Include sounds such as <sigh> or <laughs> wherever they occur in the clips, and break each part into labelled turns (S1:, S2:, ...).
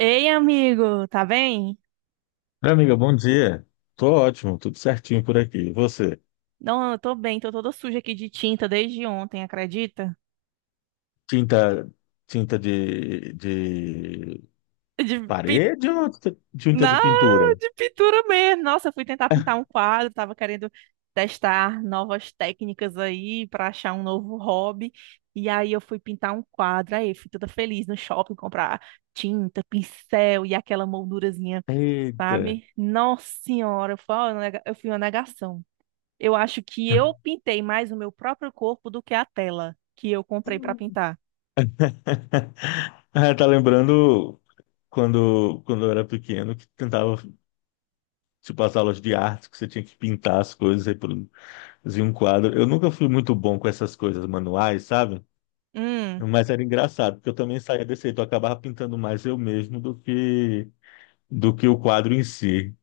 S1: Ei, amigo, tá bem?
S2: Oi, amiga, bom dia. Tô ótimo, tudo certinho por aqui. E você?
S1: Não, eu tô bem, tô toda suja aqui de tinta desde ontem, acredita?
S2: Tinta, tinta de
S1: <laughs> De pi...
S2: parede ou tinta de
S1: Não,
S2: pintura?
S1: de pintura mesmo. Nossa, eu fui tentar pintar um quadro, tava querendo testar novas técnicas aí pra achar um novo hobby. E aí eu fui pintar um quadro, aí eu fui toda feliz no shopping comprar tinta, pincel e aquela moldurazinha,
S2: Eita.
S1: sabe? Nossa senhora, eu fui uma negação. Eu acho que eu pintei mais o meu próprio corpo do que a tela que eu comprei para pintar.
S2: <laughs> Ah, tá lembrando quando eu era pequeno que tentava, tipo, as aulas de arte, que você tinha que pintar as coisas e produzir um quadro. Eu nunca fui muito bom com essas coisas manuais, sabe? Mas era engraçado, porque eu também saía desse jeito, eu acabava pintando mais eu mesmo do que o quadro em si.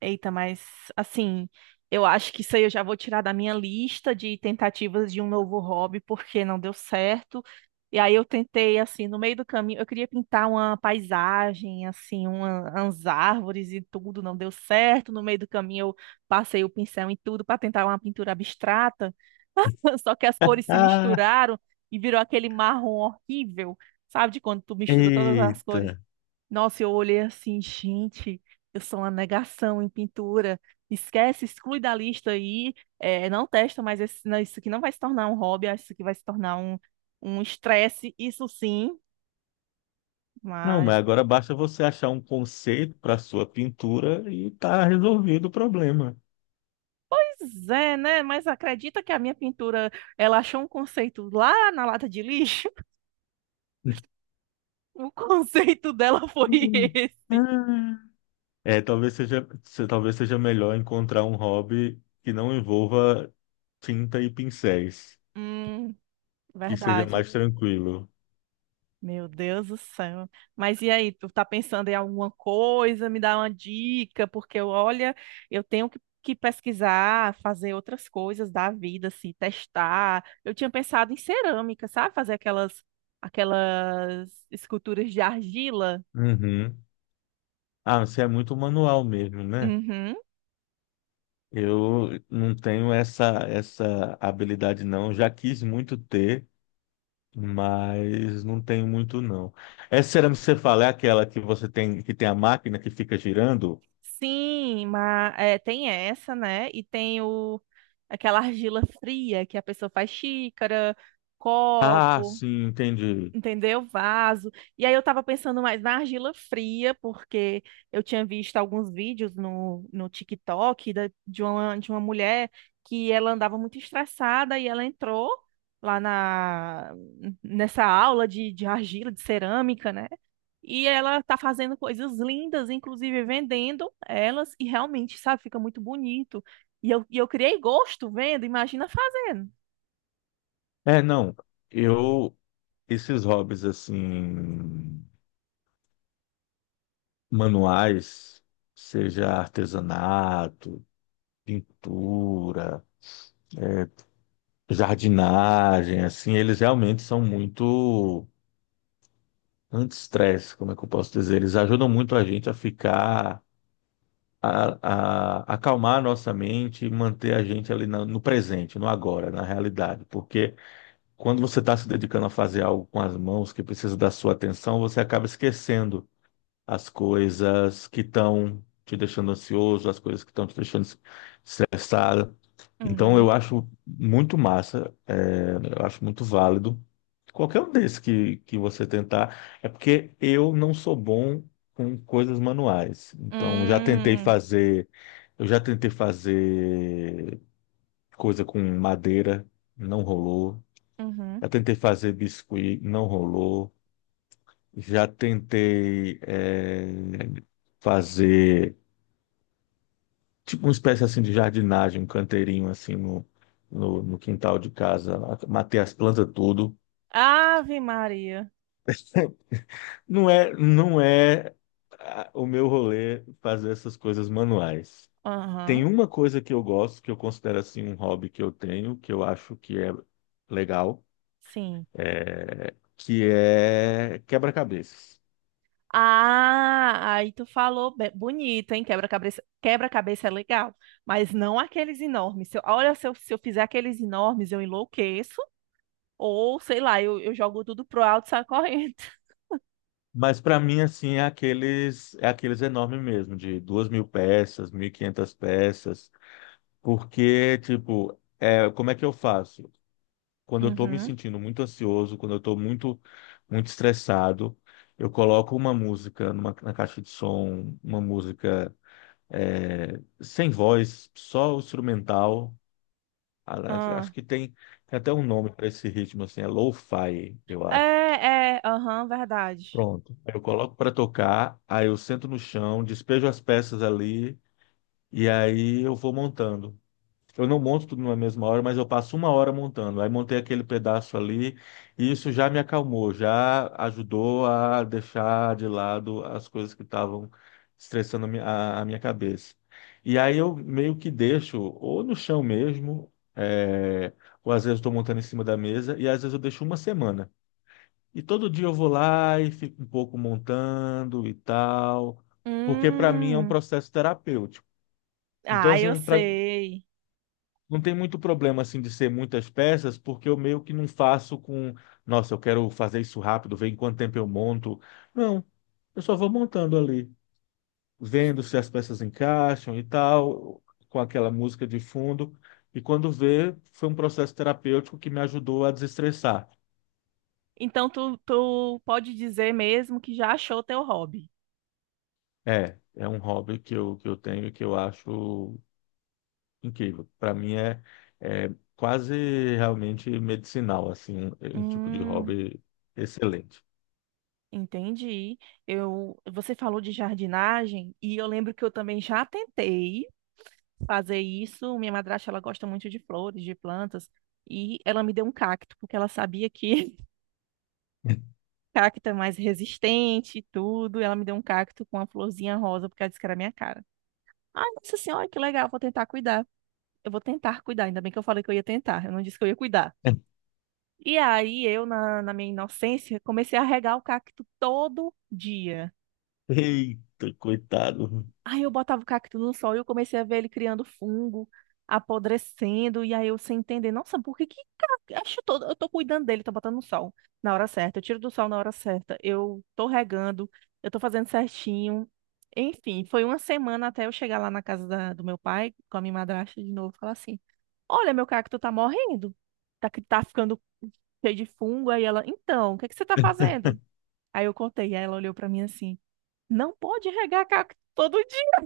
S1: Eita, mas assim, eu acho que isso aí eu já vou tirar da minha lista de tentativas de um novo hobby, porque não deu certo. E aí eu tentei, assim, no meio do caminho, eu queria pintar uma paisagem, assim, umas árvores e tudo, não deu certo. No meio do caminho eu passei o pincel em tudo para tentar uma pintura abstrata, <laughs> só que as cores se
S2: Ah,
S1: misturaram e virou aquele marrom horrível, sabe, de quando tu mistura todas as cores.
S2: eita.
S1: Nossa, eu olhei assim, gente, eu sou uma negação em pintura. Esquece, exclui da lista aí. É não testa, mas não, isso aqui não vai se tornar um hobby, acho que isso aqui vai se tornar um estresse, isso sim.
S2: Não, mas
S1: Mas,
S2: agora basta você achar um conceito para sua pintura e tá resolvido o problema.
S1: pois é, né? Mas acredita que a minha pintura, ela achou um conceito lá na lata de lixo? <laughs>
S2: <laughs>
S1: O conceito dela foi
S2: Hum.
S1: esse.
S2: Ah. É, talvez seja, talvez seja melhor encontrar um hobby que não envolva tinta e pincéis,
S1: Hum,
S2: que seja
S1: verdade.
S2: mais tranquilo.
S1: Meu Deus do céu. Mas e aí, tu tá pensando em alguma coisa? Me dá uma dica, porque eu, olha, eu tenho que pesquisar, fazer outras coisas da vida, assim, testar. Eu tinha pensado em cerâmica, sabe? Fazer aquelas esculturas de argila.
S2: Uhum. Ah, você é muito manual mesmo, né?
S1: Uhum.
S2: Eu não tenho essa habilidade não, já quis muito ter, mas não tenho muito, não. Essa cerâmica que você fala é aquela que você tem, que tem a máquina que fica girando?
S1: Sim, mas é, tem essa, né? E tem aquela argila fria que a pessoa faz xícara,
S2: Ah,
S1: copo,
S2: sim, entendi.
S1: entendeu? Vaso. E aí eu tava pensando mais na argila fria, porque eu tinha visto alguns vídeos no TikTok de de uma mulher que ela andava muito estressada e ela entrou lá na, nessa aula de argila, de cerâmica, né? E ela tá fazendo coisas lindas, inclusive vendendo elas, e realmente, sabe, fica muito bonito. E eu criei gosto vendo, imagina fazendo.
S2: É, não. Eu, esses hobbies assim, manuais, seja artesanato, pintura, jardinagem, assim, eles realmente são muito anti-estresse, como é que eu posso dizer? Eles ajudam muito a gente a ficar a, acalmar a nossa mente e manter a gente no presente, no agora, na realidade. Porque quando você está se dedicando a fazer algo com as mãos que precisa da sua atenção, você acaba esquecendo as coisas que estão te deixando ansioso, as coisas que estão te deixando estressado. Então, eu
S1: Uhum.
S2: acho muito massa, é, eu acho muito válido. Qualquer um desses que você tentar, é porque eu não sou bom com coisas manuais. Então,
S1: Hum,
S2: eu já tentei fazer coisa com madeira, não rolou.
S1: uhum.
S2: Já tentei fazer biscuit, não rolou. Já tentei fazer tipo uma espécie assim de jardinagem, um canteirinho no quintal de casa, matei as plantas tudo.
S1: Ave Maria.
S2: Não é o meu rolê fazer essas coisas manuais. Tem
S1: Aham,
S2: uma coisa que eu gosto, que eu considero assim um hobby que eu tenho, que eu acho que é legal,
S1: sim.
S2: que é quebra-cabeças.
S1: Ah, aí tu falou bonito, hein? Quebra-cabeça, quebra-cabeça é legal, mas não aqueles enormes. Se eu- olha, se eu fizer aqueles enormes, eu enlouqueço, ou sei lá, eu jogo tudo pro alto e saio correndo. <laughs>
S2: Mas para mim, assim, é aqueles enormes mesmo, de 2.000 peças, 1.500 peças, porque, tipo, é, como é que eu faço? Quando eu estou me
S1: Uhum.
S2: sentindo muito ansioso, quando eu estou muito estressado, eu coloco uma na caixa de som, uma música é, sem voz, só o instrumental.
S1: Ah.
S2: Acho que tem até um nome para esse ritmo, assim, é lo-fi, eu
S1: É,
S2: acho.
S1: é, aham, verdade.
S2: Pronto. Aí eu coloco para tocar, aí eu sento no chão, despejo as peças ali e aí eu vou montando. Eu não monto tudo na mesma hora, mas eu passo uma hora montando. Aí montei aquele pedaço ali e isso já me acalmou, já ajudou a deixar de lado as coisas que estavam estressando a minha cabeça. E aí eu meio que deixo ou no chão mesmo, é, ou às vezes estou montando em cima da mesa e às vezes eu deixo uma semana. E todo dia eu vou lá e fico um pouco montando e tal, porque para mim é um
S1: Hum.
S2: processo terapêutico. Então,
S1: Ah, eu
S2: assim,
S1: sei.
S2: não tem muito problema assim de ser muitas peças, porque eu meio que não faço com, nossa, eu quero fazer isso rápido, ver em quanto tempo eu monto. Não, eu só vou montando ali, vendo se as peças encaixam e tal, com aquela música de fundo. E quando vê, foi um processo terapêutico que me ajudou a desestressar.
S1: Então tu pode dizer mesmo que já achou teu hobby.
S2: É, é um hobby que eu tenho e que eu acho incrível. Para mim é quase realmente medicinal, assim, um tipo de
S1: Hum.
S2: hobby excelente.
S1: Entendi. Eu, você falou de jardinagem e eu lembro que eu também já tentei fazer isso. Minha madrasta, ela gosta muito de flores, de plantas, e ela me deu um cacto, porque ela sabia que <laughs> cacto é mais resistente e tudo. Ela me deu um cacto com uma florzinha rosa, porque ela disse que era a minha cara. Ai, nossa senhora, que legal, vou tentar cuidar. Eu vou tentar cuidar, ainda bem que eu falei que eu ia tentar, eu não disse que eu ia cuidar.
S2: <laughs>
S1: E aí eu, na minha inocência, comecei a regar o cacto todo dia.
S2: Eita, coitado.
S1: Aí eu botava o cacto no sol e eu comecei a ver ele criando fungo, apodrecendo, e aí eu sem entender, nossa, por que que ca- acho todo, eu tô cuidando dele, tô botando no sol na hora certa, eu tiro do sol na hora certa, eu tô regando, eu tô fazendo certinho. Enfim, foi uma semana até eu chegar lá na do meu pai, com a minha madrasta de novo, e falar assim: "Olha, meu cacto tá morrendo. Tá que tá ficando cheio de fungo". Aí ela: "Então, o que que você tá fazendo?". Aí eu contei, aí ela olhou pra mim assim: "Não pode regar cacto todo dia".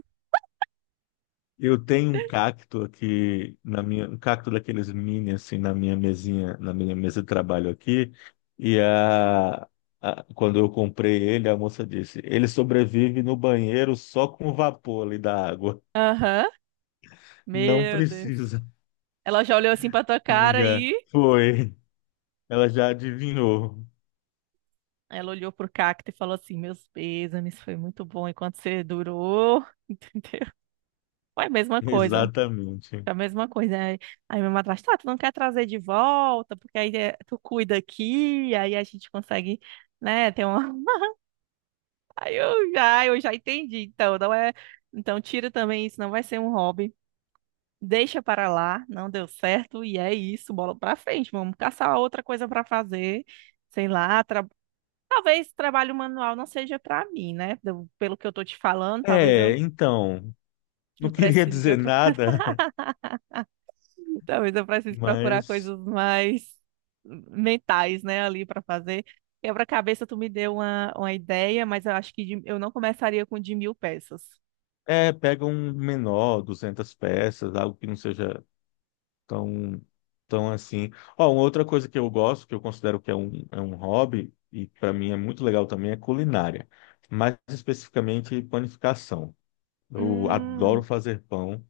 S2: Eu tenho um cacto aqui na minha, um cacto daqueles mini assim na minha mesinha, na minha mesa de trabalho aqui, e quando eu comprei ele, a moça disse: "Ele sobrevive no banheiro só com o vapor ali da água.
S1: Aham.
S2: Não
S1: Meu Deus.
S2: precisa."
S1: Ela já olhou assim pra tua
S2: <laughs>
S1: cara
S2: Amiga,
S1: e
S2: foi. Ela já adivinhou.
S1: ela olhou pro cacto e falou assim: Meus pêsames, foi muito bom enquanto você durou. <laughs> Entendeu? Foi a
S2: <laughs>
S1: mesma coisa.
S2: Exatamente.
S1: Foi a mesma coisa. Aí minha madrasta, tá, tu não quer trazer de volta, porque aí é, tu cuida aqui, aí a gente consegue, né, ter uma. <laughs> Eu já entendi. Então, não é. Então, tira também isso, não vai ser um hobby. Deixa para lá, não deu certo, e é isso, bola pra frente. Vamos caçar outra coisa pra fazer sei lá, talvez trabalho manual não seja para mim, né? Pelo que eu tô te falando,
S2: É, então, não
S1: eu
S2: queria
S1: precise de
S2: dizer
S1: outra <laughs> coisa.
S2: nada,
S1: Talvez eu
S2: <laughs>
S1: precise procurar
S2: mas
S1: coisas mais mentais, né, ali para fazer. Quebra-cabeça, tu me deu uma ideia, mas eu acho eu não começaria com de 1000 peças.
S2: pega um menor, 200 peças, algo que não seja tão, tão assim. Ó, uma outra coisa que eu gosto, que eu considero que é um hobby, e para mim é muito legal também, é culinária. Mais especificamente, panificação. Eu adoro
S1: Hum,
S2: fazer pão.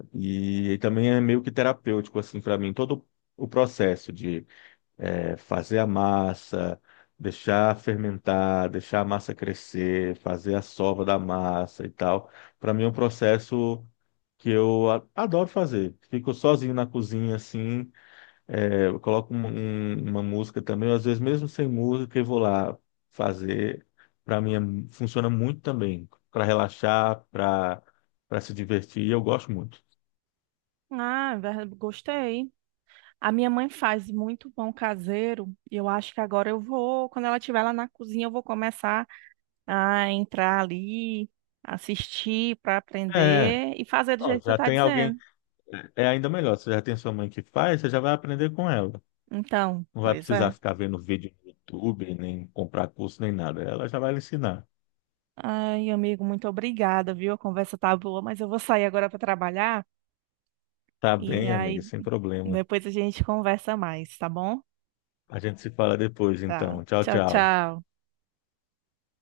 S2: É, e também é meio que terapêutico assim para mim todo o processo de fazer a massa, deixar fermentar, deixar a massa crescer, fazer a sova da massa e tal. Para mim é um processo que eu adoro fazer. Fico sozinho na cozinha assim, eu coloco uma música também, às vezes mesmo sem música eu vou lá fazer. Para mim funciona muito também para relaxar, para se divertir. Eu gosto muito.
S1: ah, gostei. A minha mãe faz muito pão caseiro e eu acho que agora eu vou, quando ela estiver lá na cozinha, eu vou começar a entrar ali, assistir para
S2: É,
S1: aprender e fazer do
S2: ó,
S1: jeito que tu
S2: já
S1: tá
S2: tem alguém,
S1: dizendo.
S2: é ainda melhor. Você já tem sua mãe que faz, você já vai aprender com ela.
S1: Então,
S2: Não vai
S1: pois
S2: precisar
S1: é.
S2: ficar vendo vídeo no YouTube, nem comprar curso, nem nada. Ela já vai lhe ensinar.
S1: Ai, amigo, muito obrigada, viu? A conversa tá boa, mas eu vou sair agora para trabalhar
S2: Tá
S1: e
S2: bem, amiga,
S1: aí
S2: sem problema.
S1: depois a gente conversa mais, tá bom?
S2: A gente se fala depois,
S1: Tá.
S2: então. Tchau,
S1: Tchau,
S2: tchau.
S1: tchau.